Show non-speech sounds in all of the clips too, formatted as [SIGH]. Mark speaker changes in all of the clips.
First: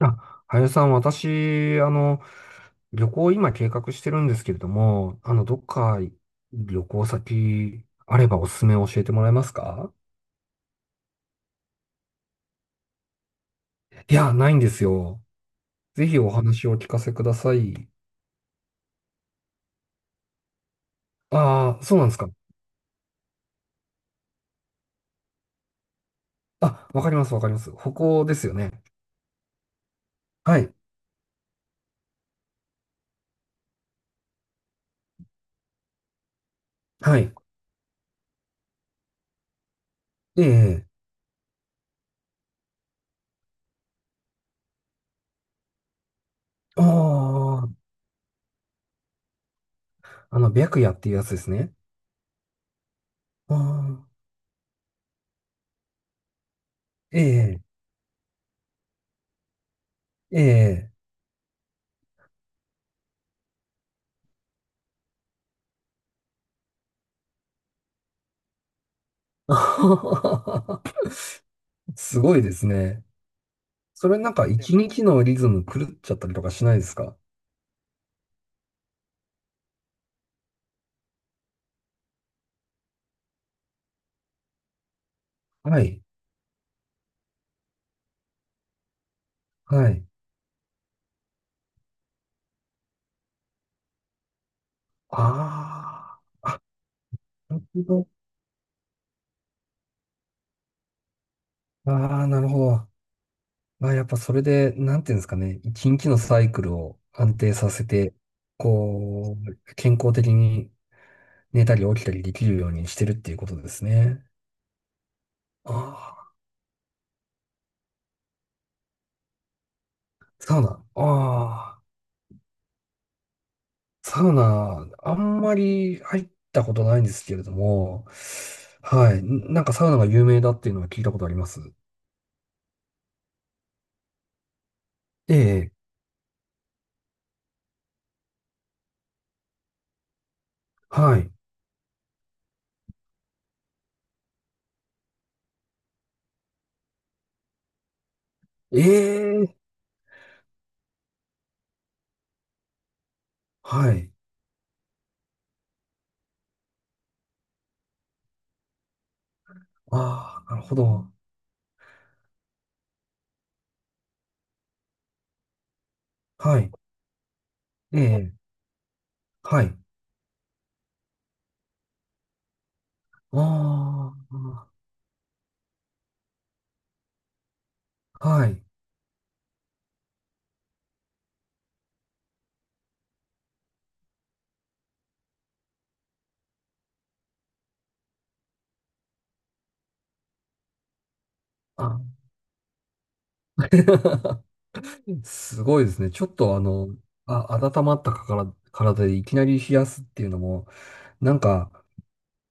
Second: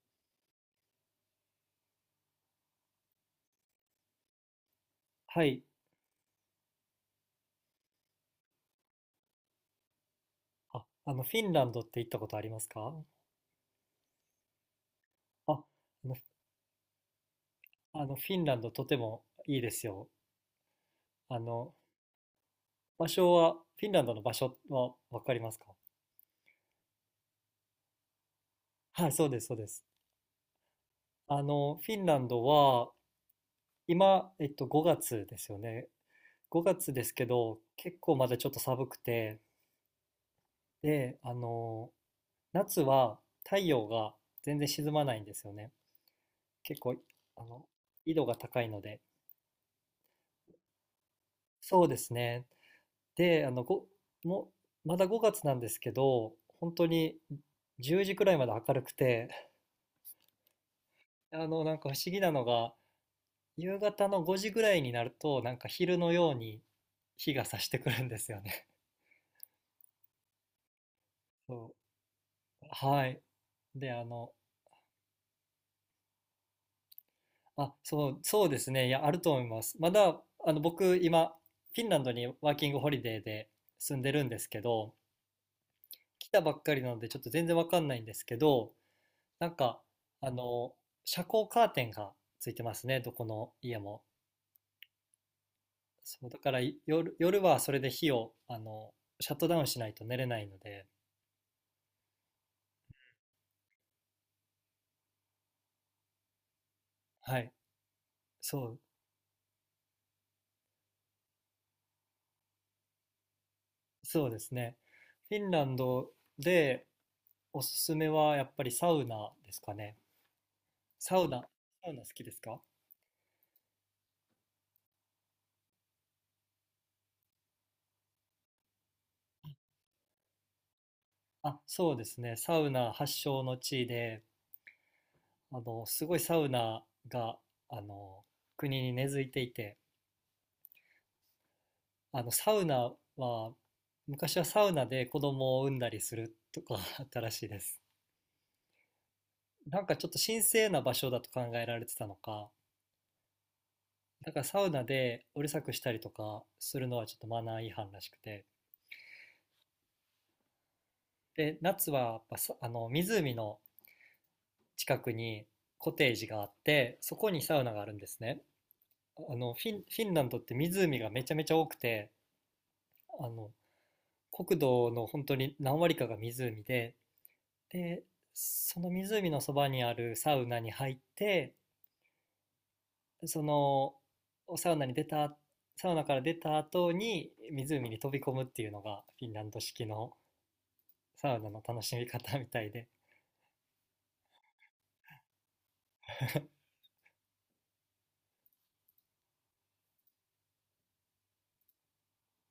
Speaker 1: あ、林さん、私、旅行今計画してるんですけれども、
Speaker 2: は
Speaker 1: ど
Speaker 2: い。
Speaker 1: っか旅行先あればおすすめ教えてもらえますか？
Speaker 2: フィンランドって行ったことありますか？
Speaker 1: いや、ないんですよ。
Speaker 2: あ、あ
Speaker 1: ぜ
Speaker 2: の、
Speaker 1: ひお話をお聞かせください。
Speaker 2: あのフィンランドとてもいいですよ。あの、
Speaker 1: ああ、そうなんですか。
Speaker 2: 場所は、フィンランドの場所はわかりますか？
Speaker 1: あ、わかります、わかります。北欧ですよね。
Speaker 2: はい、そうです、そうです。
Speaker 1: はい、
Speaker 2: フィンランドは、今、5月ですよね。5月です
Speaker 1: は
Speaker 2: け
Speaker 1: い。
Speaker 2: ど、結構まだちょっと寒くて、
Speaker 1: ええ、
Speaker 2: で、あの、夏は太陽が全然沈まないんですよね。結
Speaker 1: あ
Speaker 2: 構、あの、
Speaker 1: あ、
Speaker 2: 緯度が高いので。
Speaker 1: 白夜っていうやつですね。
Speaker 2: そうですね。で、あ
Speaker 1: あ
Speaker 2: の、ご、
Speaker 1: あ、
Speaker 2: もう、まだ5月なんですけど、本当に
Speaker 1: ええ、
Speaker 2: 10時くらいまで明るくて、
Speaker 1: ええ。
Speaker 2: [LAUGHS] なんか不思議なのが、夕方の5時ぐらいになると、なんか昼のように日が差してくるんですよね。
Speaker 1: [LAUGHS]
Speaker 2: [LAUGHS] そ
Speaker 1: すごいです
Speaker 2: う。
Speaker 1: ね。
Speaker 2: はい。で、あ
Speaker 1: それな
Speaker 2: の、
Speaker 1: んか一日のリズム狂っちゃったりとかしないですか？
Speaker 2: あ、そう、そうですね。いや、あると思います。まだ、僕、今、フィンランドにワーキングホリデーで住んでるんですけど、
Speaker 1: はい。
Speaker 2: 来たばっかりなので、ちょっと全然わかんないんですけど、なんか、
Speaker 1: はい。
Speaker 2: あの、遮光カーテンがついてますね、どこの家も。
Speaker 1: あ
Speaker 2: そう、だからい夜
Speaker 1: あ、
Speaker 2: は
Speaker 1: な
Speaker 2: それ
Speaker 1: る
Speaker 2: で
Speaker 1: ほど。
Speaker 2: 火を、シャットダウンしないと寝れないので、
Speaker 1: ああ、なるほど。まあ、やっぱそれで、なんていうんですかね。一日のサイクルを安
Speaker 2: はい、
Speaker 1: 定させて、
Speaker 2: そう、
Speaker 1: こう、健康的に寝たり起きたりできるようにしてるっていうことですね。
Speaker 2: そうですね。フィンラ
Speaker 1: あ
Speaker 2: ンド
Speaker 1: あ、
Speaker 2: でおすすめはやっぱりサウナですかね。
Speaker 1: サウナ。
Speaker 2: サウナ、
Speaker 1: ああ、
Speaker 2: サウナ好きですか？
Speaker 1: サウナ、あんまり入ったことないんですけれども、はい。なんかサウナが有名だっていうのは聞いたことありま
Speaker 2: あ、
Speaker 1: す。
Speaker 2: そうですね。サウナ発祥の地で、
Speaker 1: ええ、
Speaker 2: すごいサウナが、あの、国に根付いていて、
Speaker 1: はい。
Speaker 2: サウナは、昔はサウナで子供を産んだりするとか [LAUGHS] あったらしいです。
Speaker 1: ええ
Speaker 2: なんかちょっと神聖な場所だと考えられてたのか、
Speaker 1: はい。
Speaker 2: だからサウナでうるさくしたりとかするのはちょっとマナー違反らしくて。
Speaker 1: ああ、なるほど。
Speaker 2: で、夏はやっぱさ湖の近くにコテージがあっ
Speaker 1: はい。
Speaker 2: て、そこにサウナがあるんです
Speaker 1: ええ
Speaker 2: ね。あの、フ
Speaker 1: はい。
Speaker 2: ィン、フィンランドって湖がめちゃめちゃ多くて、あの、国
Speaker 1: あ
Speaker 2: 土の本当に何割かが湖で、で、
Speaker 1: あ、はい。
Speaker 2: その湖のそばにあるサウナに入って、そのサウナに出た、サウナから出た後に湖に飛び込むっていうのがフィンランド式のサウナの楽しみ
Speaker 1: あ、
Speaker 2: 方みたいで、
Speaker 1: [LAUGHS] すごいですね。ちょっとあ、温まったかから、体でいきなり冷やすっていうのも、なんか、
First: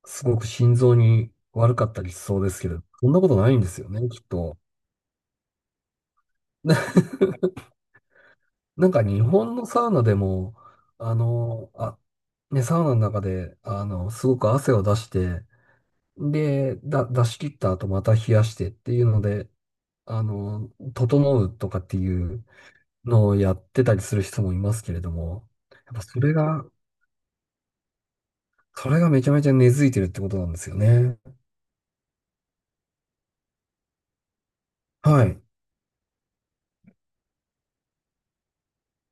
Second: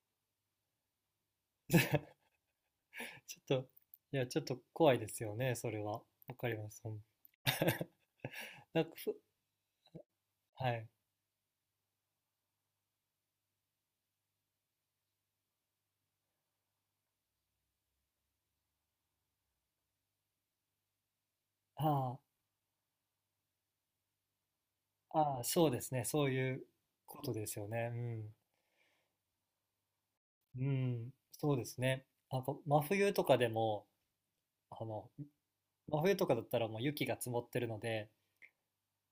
Speaker 1: すごく心臓に悪かったりしそうですけど、そんなことな
Speaker 2: ち
Speaker 1: い
Speaker 2: ょ
Speaker 1: ん
Speaker 2: っ
Speaker 1: で
Speaker 2: と、
Speaker 1: すよね、
Speaker 2: い
Speaker 1: きっ
Speaker 2: や、ちょっ
Speaker 1: と。
Speaker 2: と怖いですよね、それは。わかり
Speaker 1: [LAUGHS]
Speaker 2: ま
Speaker 1: な、
Speaker 2: す。うん。なん
Speaker 1: な
Speaker 2: か
Speaker 1: んか
Speaker 2: ふ、
Speaker 1: 日本のサウナでも、
Speaker 2: はい。
Speaker 1: あ、ね、サウナの中で、すごく汗を出して、で、出し切った後また冷やしてっていうので、あの、整うとかって
Speaker 2: あ
Speaker 1: いうのをやってたりする人もいますけれど
Speaker 2: あ、ああ、
Speaker 1: も、
Speaker 2: そうで
Speaker 1: や
Speaker 2: す
Speaker 1: っぱ
Speaker 2: ね。
Speaker 1: そ
Speaker 2: そう
Speaker 1: れ
Speaker 2: い
Speaker 1: が、
Speaker 2: うことですよね。う
Speaker 1: それがめちゃめちゃ根付いてるってことなんで
Speaker 2: ん。う
Speaker 1: すよ
Speaker 2: ん。
Speaker 1: ね。
Speaker 2: そうですね。なんか、真冬とかでも、あの、
Speaker 1: はい。
Speaker 2: 真冬とかだったらもう雪が積もってるので、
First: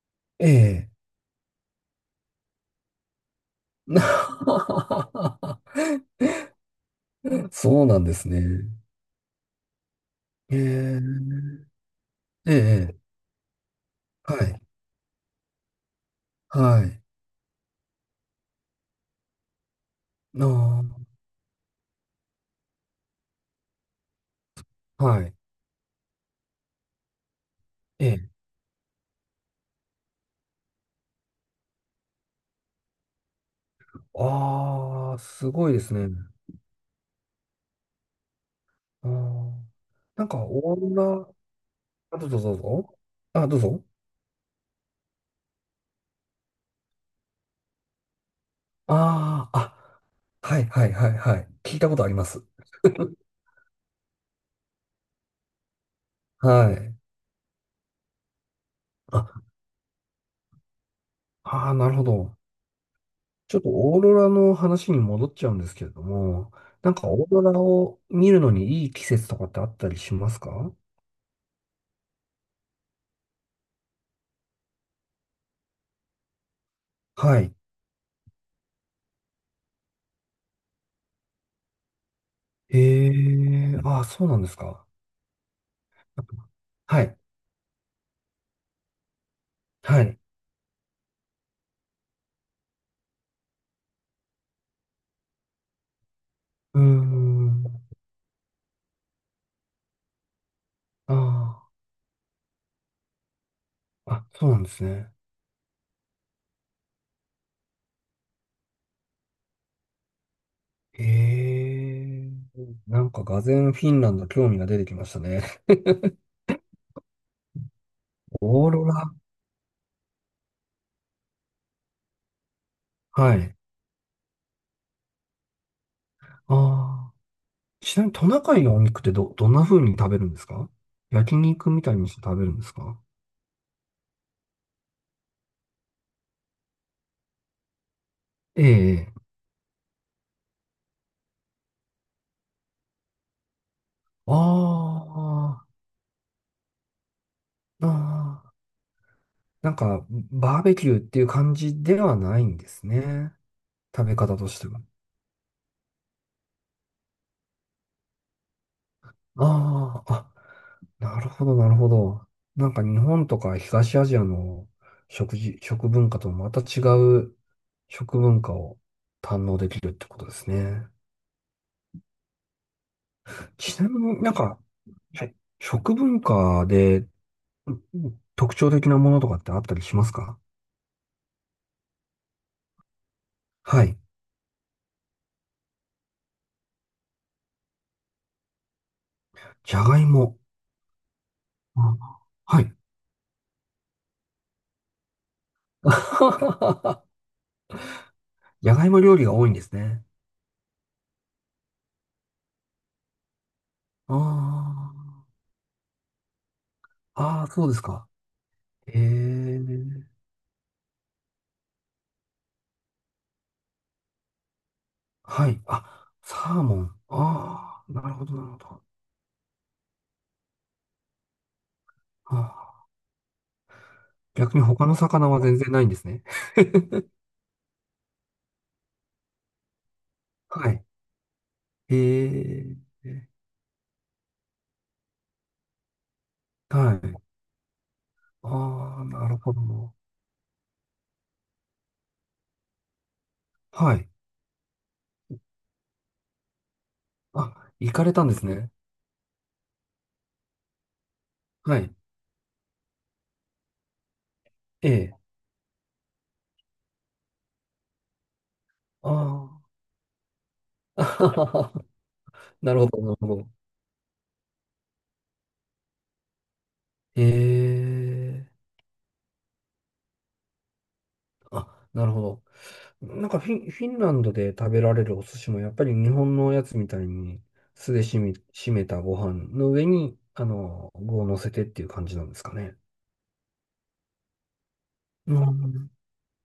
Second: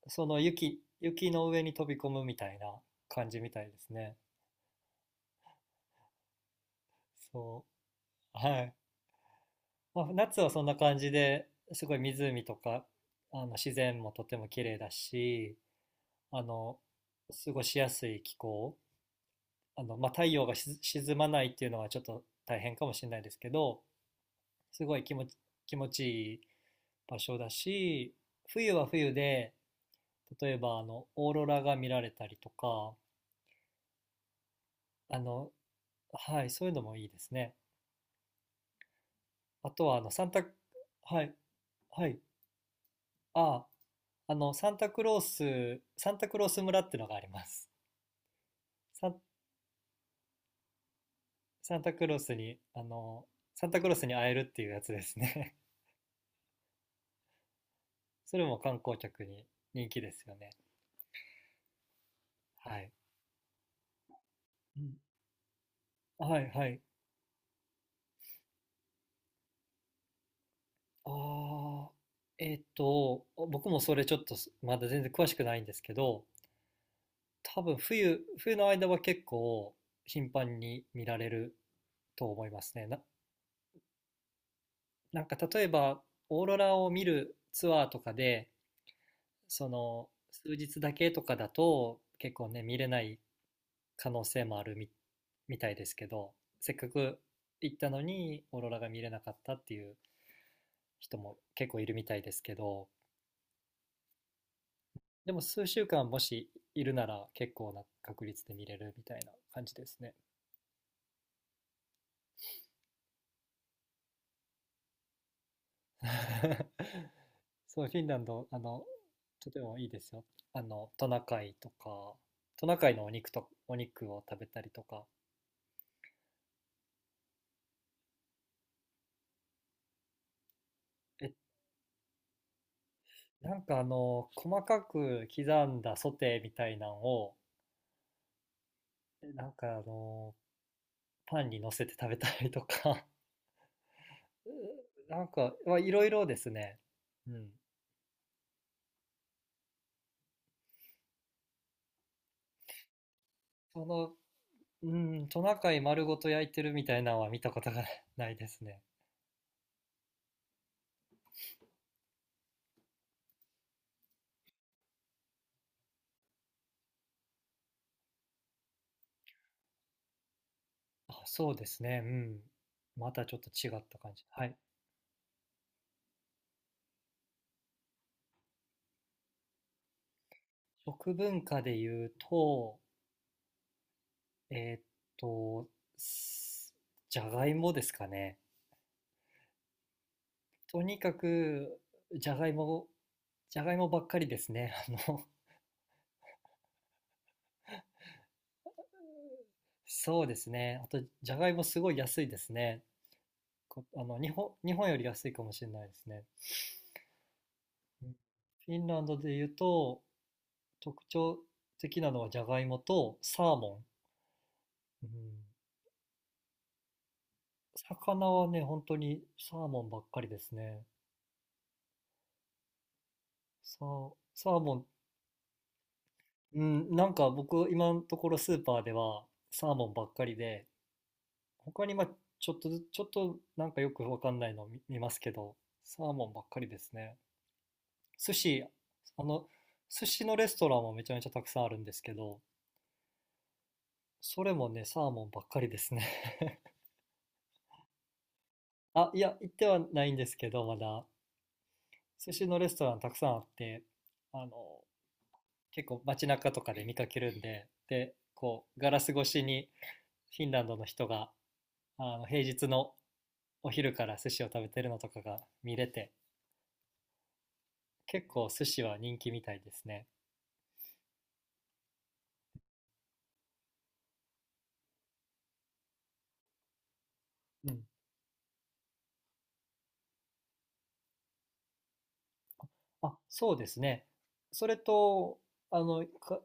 Speaker 2: その
Speaker 1: え
Speaker 2: 雪、
Speaker 1: え。
Speaker 2: 雪の上に飛び込むみたいな感じみたいですね。
Speaker 1: [LAUGHS]
Speaker 2: そ
Speaker 1: そうなんです
Speaker 2: う。
Speaker 1: ね。
Speaker 2: はい。まあ、夏は
Speaker 1: え
Speaker 2: そんな感じ
Speaker 1: え、
Speaker 2: で、すごい湖
Speaker 1: え
Speaker 2: とか、
Speaker 1: え、
Speaker 2: あの自然もと
Speaker 1: は
Speaker 2: ても
Speaker 1: い、
Speaker 2: 綺麗だし、あの、
Speaker 1: はい、
Speaker 2: 過ごしやすい気候。まあ、太陽がし
Speaker 1: あ
Speaker 2: 沈まないっていうのはちょっと大変かもしれないですけど、すご
Speaker 1: あ、
Speaker 2: い気
Speaker 1: は
Speaker 2: 持
Speaker 1: い、
Speaker 2: ち、気持ちいい場所だ
Speaker 1: え
Speaker 2: し、
Speaker 1: え。
Speaker 2: 冬は冬で、例えばあの、オーロラが見られたりとか、
Speaker 1: ああ、
Speaker 2: あ
Speaker 1: す
Speaker 2: の、
Speaker 1: ごいですね。
Speaker 2: はい、そういうのもいいですね。
Speaker 1: あ
Speaker 2: あ
Speaker 1: あ、
Speaker 2: とは、あの、サ
Speaker 1: なん
Speaker 2: ン
Speaker 1: か、
Speaker 2: タ、
Speaker 1: オー
Speaker 2: はい、
Speaker 1: ロ
Speaker 2: は
Speaker 1: ラ、
Speaker 2: い、
Speaker 1: あ、どうぞどうぞ。あ、どう
Speaker 2: あ
Speaker 1: ぞ。
Speaker 2: あ、サンタクロース村ってのがあります。サン、
Speaker 1: ああ、あ、はいはいはいはい。聞
Speaker 2: サ
Speaker 1: い
Speaker 2: ン
Speaker 1: た
Speaker 2: タ
Speaker 1: こと
Speaker 2: ク
Speaker 1: あり
Speaker 2: ロー
Speaker 1: ま
Speaker 2: ス
Speaker 1: す。
Speaker 2: に、サンタクロースに会えるっていうやつですね。
Speaker 1: はい。
Speaker 2: [LAUGHS] それも観光客に
Speaker 1: あ、
Speaker 2: 人気ですよね。
Speaker 1: ああ、なるほど。
Speaker 2: はい。
Speaker 1: ちょっとオーロラの
Speaker 2: う
Speaker 1: 話
Speaker 2: ん。
Speaker 1: に戻っちゃうんですけれど
Speaker 2: はい、
Speaker 1: も、
Speaker 2: はい。
Speaker 1: なんかオーロラを見るのにいい季節とかってあったりしますか？
Speaker 2: ああ、僕もそれちょっとすまだ全然詳しくないんですけど、
Speaker 1: はい。
Speaker 2: 多分冬の間は結構頻繁に見られると思いますね。
Speaker 1: ええ、ああ、そうなんですか。
Speaker 2: なんか例えばオーロラを
Speaker 1: は
Speaker 2: 見
Speaker 1: い。
Speaker 2: るツアーとかでそ
Speaker 1: は
Speaker 2: の
Speaker 1: い。
Speaker 2: 数日だけとかだと結構ね見れない可能性もあるみ、みたいですけどせっ
Speaker 1: うー
Speaker 2: かく
Speaker 1: ん。
Speaker 2: 行ったのにオーロラが見れなかったっていう人も
Speaker 1: あ
Speaker 2: 結構いるみたいですけど
Speaker 1: あ、あ、そうなんですね。
Speaker 2: でも数週間もしいるなら結構な確率で見れるみたいな感じですね。
Speaker 1: ええ、なんか俄然フィンランド興味が出てきましたね。
Speaker 2: [LAUGHS] そう、フィンラン
Speaker 1: [LAUGHS]
Speaker 2: ド、
Speaker 1: オーロラ。
Speaker 2: とてもいいですよ。トナカイとか、トナカイのお肉
Speaker 1: は
Speaker 2: と、
Speaker 1: い。
Speaker 2: お肉を食べたりとか、
Speaker 1: ああ。ちなみにトナカイのお肉ってどんな風に食べるんですか？
Speaker 2: え、
Speaker 1: 焼肉みたいにして食べるんですか？
Speaker 2: なんか細かく刻んだソテーみたいなんを、
Speaker 1: ええ。
Speaker 2: えパンに乗せて食べたりとか、[LAUGHS] なんか、
Speaker 1: ああ、
Speaker 2: まあいろいろですね。うん。
Speaker 1: あーあー。なんか、バーベキューっていう感じではないんですね。
Speaker 2: そ
Speaker 1: 食
Speaker 2: の、
Speaker 1: べ方としては。
Speaker 2: うん、トナカイ丸ごと焼いてるみたいなのは見たことが [LAUGHS] ないですね。
Speaker 1: ああ、あ、なるほど、なるほど。なんか日本とか東アジアの食文化とまた違う食文化を堪能できるってことですね。
Speaker 2: あ、そうですね。うん。またちょっと違
Speaker 1: ち
Speaker 2: っ
Speaker 1: な
Speaker 2: た
Speaker 1: み
Speaker 2: 感
Speaker 1: に
Speaker 2: じ。
Speaker 1: なん
Speaker 2: はい。
Speaker 1: か、はい、食文化で、うん、特徴的なものとかってあったりしますか？
Speaker 2: 食文化で言うと、
Speaker 1: はい。
Speaker 2: えーっと、すじゃがいもですかね。
Speaker 1: じゃがいも。
Speaker 2: とにかく、
Speaker 1: あ、
Speaker 2: じゃがい
Speaker 1: はい。
Speaker 2: も、じゃがいもばっかりですね。[LAUGHS] あの、
Speaker 1: [LAUGHS] じゃがいも料理が多いんですね。
Speaker 2: そうですね。あと、じゃがいもすごい安いですね。こ日本
Speaker 1: あ
Speaker 2: より安いかもしれないですね。
Speaker 1: あ。ああ、そうです
Speaker 2: う
Speaker 1: か。
Speaker 2: ん。フィン
Speaker 1: え
Speaker 2: ランドで言うと、
Speaker 1: え。
Speaker 2: 特徴的なのはじゃがいもとサーモン。うん、
Speaker 1: はい。あ、サーモン。ああ、なるほ
Speaker 2: 魚
Speaker 1: ど、な
Speaker 2: は
Speaker 1: るほ
Speaker 2: ね、本
Speaker 1: ど。
Speaker 2: 当にサーモンばっかりですね。
Speaker 1: あ
Speaker 2: サ
Speaker 1: 逆
Speaker 2: ー
Speaker 1: に
Speaker 2: モン。
Speaker 1: 他の魚は全然ないんですね。
Speaker 2: うん、なんか僕、今のところスーパーではサーモンばっかりで、
Speaker 1: はい。
Speaker 2: 他に
Speaker 1: え
Speaker 2: まあちょっとず、
Speaker 1: え。
Speaker 2: ちょっとなんかよくわかんないの見ますけど、サーモンばっかりです
Speaker 1: は
Speaker 2: ね。
Speaker 1: い。
Speaker 2: 寿司、
Speaker 1: ああ、
Speaker 2: あ
Speaker 1: なる
Speaker 2: の、
Speaker 1: ほど。
Speaker 2: 寿司のレストランもめちゃめちゃたくさんあるんですけど、
Speaker 1: はい。
Speaker 2: それもね、サーモンばっかりですね。
Speaker 1: あ、行かれたんですね。
Speaker 2: [LAUGHS] あ、いや、行ってはないんですけど、まだ、
Speaker 1: はい。
Speaker 2: 寿司のレストランたくさんあって、あの、
Speaker 1: ええ。
Speaker 2: 結構街中とかで見かけるんで、で、こう、ガラス
Speaker 1: あ
Speaker 2: 越しにフィンランドの
Speaker 1: あ。
Speaker 2: 人が、
Speaker 1: [LAUGHS]
Speaker 2: あの平日
Speaker 1: なるほ
Speaker 2: の
Speaker 1: ど、なるほど。
Speaker 2: お昼から寿司を食べてるのとかが見れて、結
Speaker 1: え
Speaker 2: 構
Speaker 1: え、
Speaker 2: 寿司は人気みたいですね。
Speaker 1: あ、なるほど。なんかフィンランドで食べられるお寿司もやっぱり日本のやつみたいに
Speaker 2: うん。
Speaker 1: 酢でしめたご飯の上に、具を乗せてっていう感じなんですかね。
Speaker 2: あ、そうですね。それ
Speaker 1: う
Speaker 2: と、あ
Speaker 1: ん。
Speaker 2: の、か、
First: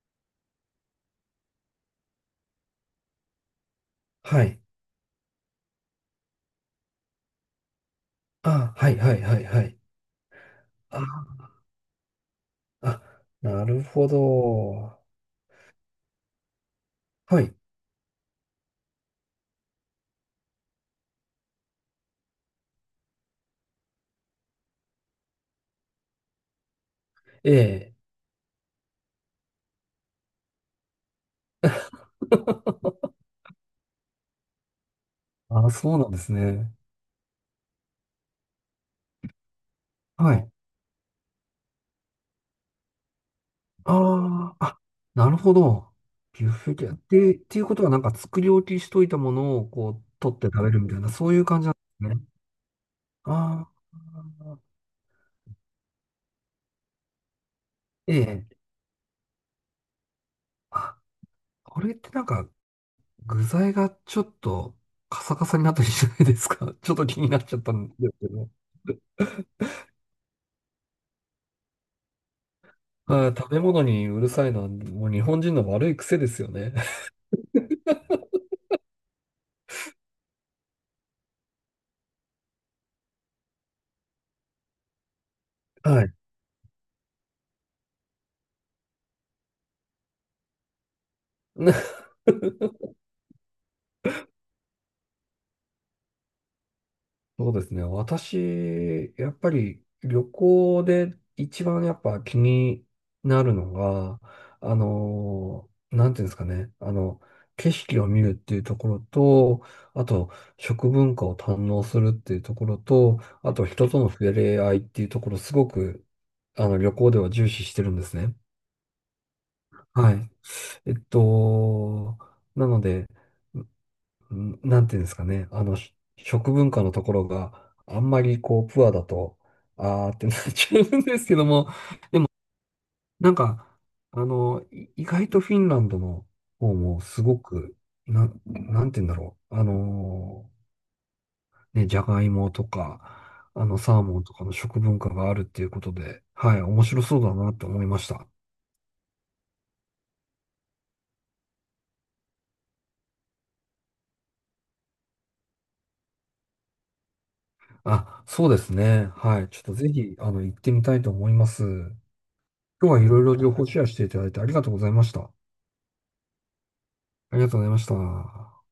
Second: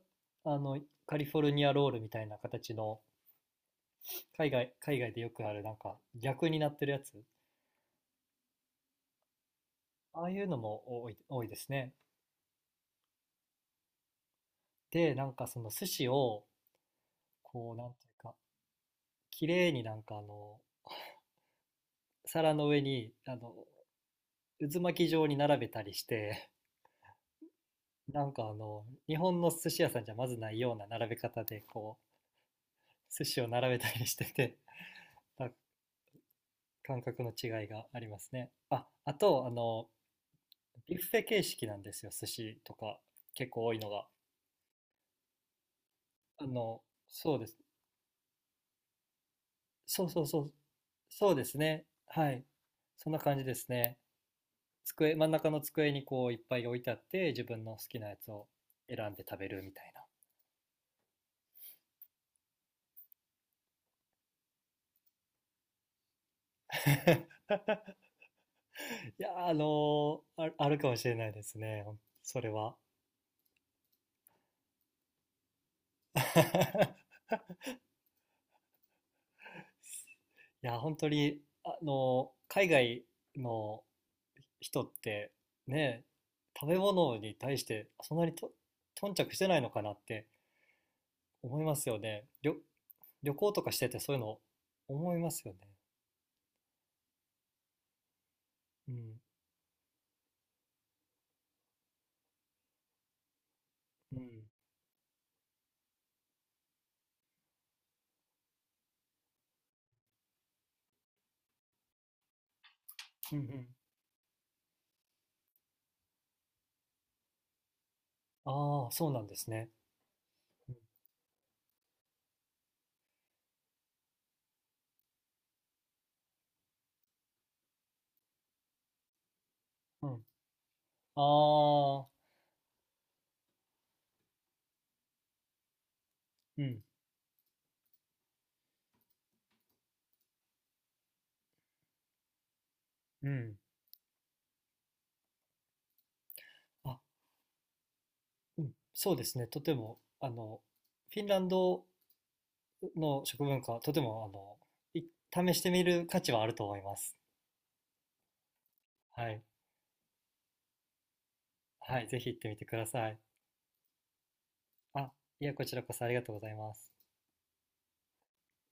Speaker 2: あの、カリフォルニアロールみたいな形の、
Speaker 1: はい。
Speaker 2: 海外でよくあるなんか逆になってるやつ、
Speaker 1: あ、はいはいはいはい。
Speaker 2: ああいうのも
Speaker 1: あ、
Speaker 2: 多いですね。
Speaker 1: あ、なるほど。
Speaker 2: で、なんかその寿司を、
Speaker 1: はい。
Speaker 2: こう、なんていうか、綺麗になんか皿の上に、渦巻き状に並べたりして、
Speaker 1: ええ。
Speaker 2: なんか日本の寿司屋さんじゃまずないような並べ方で、こ寿司を並べたりしてて、[LAUGHS]
Speaker 1: あ、そうなんですね。
Speaker 2: 感覚の違いがありますね。あ、あと、
Speaker 1: はい。
Speaker 2: ビュッフェ形式なんですよ、寿司とか、結構多いのが。
Speaker 1: ああ、あ、なるほど。
Speaker 2: あ
Speaker 1: ビュッフェ
Speaker 2: の、
Speaker 1: 系。
Speaker 2: そ
Speaker 1: で、
Speaker 2: う
Speaker 1: っ
Speaker 2: です。
Speaker 1: ていうことはなんか作り置きしといたものをこ
Speaker 2: そ
Speaker 1: う
Speaker 2: うそう
Speaker 1: 取っ
Speaker 2: そ
Speaker 1: て
Speaker 2: う、
Speaker 1: 食べるみたいな、そ
Speaker 2: そ
Speaker 1: う
Speaker 2: う
Speaker 1: い
Speaker 2: で
Speaker 1: う
Speaker 2: す
Speaker 1: 感じなん
Speaker 2: ね。
Speaker 1: ですね。
Speaker 2: はい。そんな感じで
Speaker 1: あ
Speaker 2: すね。
Speaker 1: あ、
Speaker 2: 机、真ん中の机にこういっぱい置いてあって、自分の好きな
Speaker 1: え
Speaker 2: やつを
Speaker 1: え。
Speaker 2: 選んで食べるみたいな。
Speaker 1: あ、これってなんか具材がちょっとカサカサになったりしないですか？ [LAUGHS] ちょっと気になっ
Speaker 2: [LAUGHS] い
Speaker 1: ちゃったんですけど。
Speaker 2: やー、あるかもしれないですね、ほんそれは。
Speaker 1: はい、食べ物にうるさいのはもう日本人の悪い癖で
Speaker 2: [LAUGHS] い
Speaker 1: すよね。
Speaker 2: や、本当に、海外の人って
Speaker 1: [LAUGHS] は
Speaker 2: ね
Speaker 1: い。
Speaker 2: 食べ物に対してそんなにと頓着してないのかなって思いますよ
Speaker 1: [LAUGHS]
Speaker 2: ね旅行とかしててそういうの思いますよね。
Speaker 1: そうですね。
Speaker 2: う
Speaker 1: 私、
Speaker 2: ん
Speaker 1: やっぱり旅行で一番やっぱ気になるの
Speaker 2: う
Speaker 1: が、
Speaker 2: ん
Speaker 1: なんていうんですかね。景色を見るっていうところと、あと、食文化を堪能するっていうところと、
Speaker 2: うんう
Speaker 1: あと、
Speaker 2: ん。
Speaker 1: 人との触れ合いっていうところ、すごく、旅行では重視してるんですね。
Speaker 2: ああそうなんですね。
Speaker 1: はい。
Speaker 2: う
Speaker 1: えっと、なので、なんていうんですかね、食文化のところがあんまりこう、プアだと、あ
Speaker 2: ん
Speaker 1: ー
Speaker 2: う
Speaker 1: っ
Speaker 2: ん。
Speaker 1: てなっちゃうんですけども、
Speaker 2: ああ。
Speaker 1: なんか、意外とフィンランドの
Speaker 2: う
Speaker 1: 方
Speaker 2: ん
Speaker 1: もすごく、なんていうんだろう、ね、じゃがいもと
Speaker 2: う
Speaker 1: か、
Speaker 2: ん。
Speaker 1: サーモンとかの食文化があるっていうことで、はい、面白
Speaker 2: あ。
Speaker 1: そうだなって思いました。
Speaker 2: うん。そうですね。とてもフィンランドの食文化とてもあのい試してみる価値はあると思います。
Speaker 1: あ、そうですね。
Speaker 2: はい。
Speaker 1: はい。ちょっとぜひ、行ってみたいと思います。
Speaker 2: はいぜひ行ってみてくだ
Speaker 1: 今日はい
Speaker 2: さい。
Speaker 1: ろいろ情報シェアしていただいてありがとうございまし
Speaker 2: あ
Speaker 1: た。
Speaker 2: いやこちらこそありがとうございます。
Speaker 1: ありがとうございました。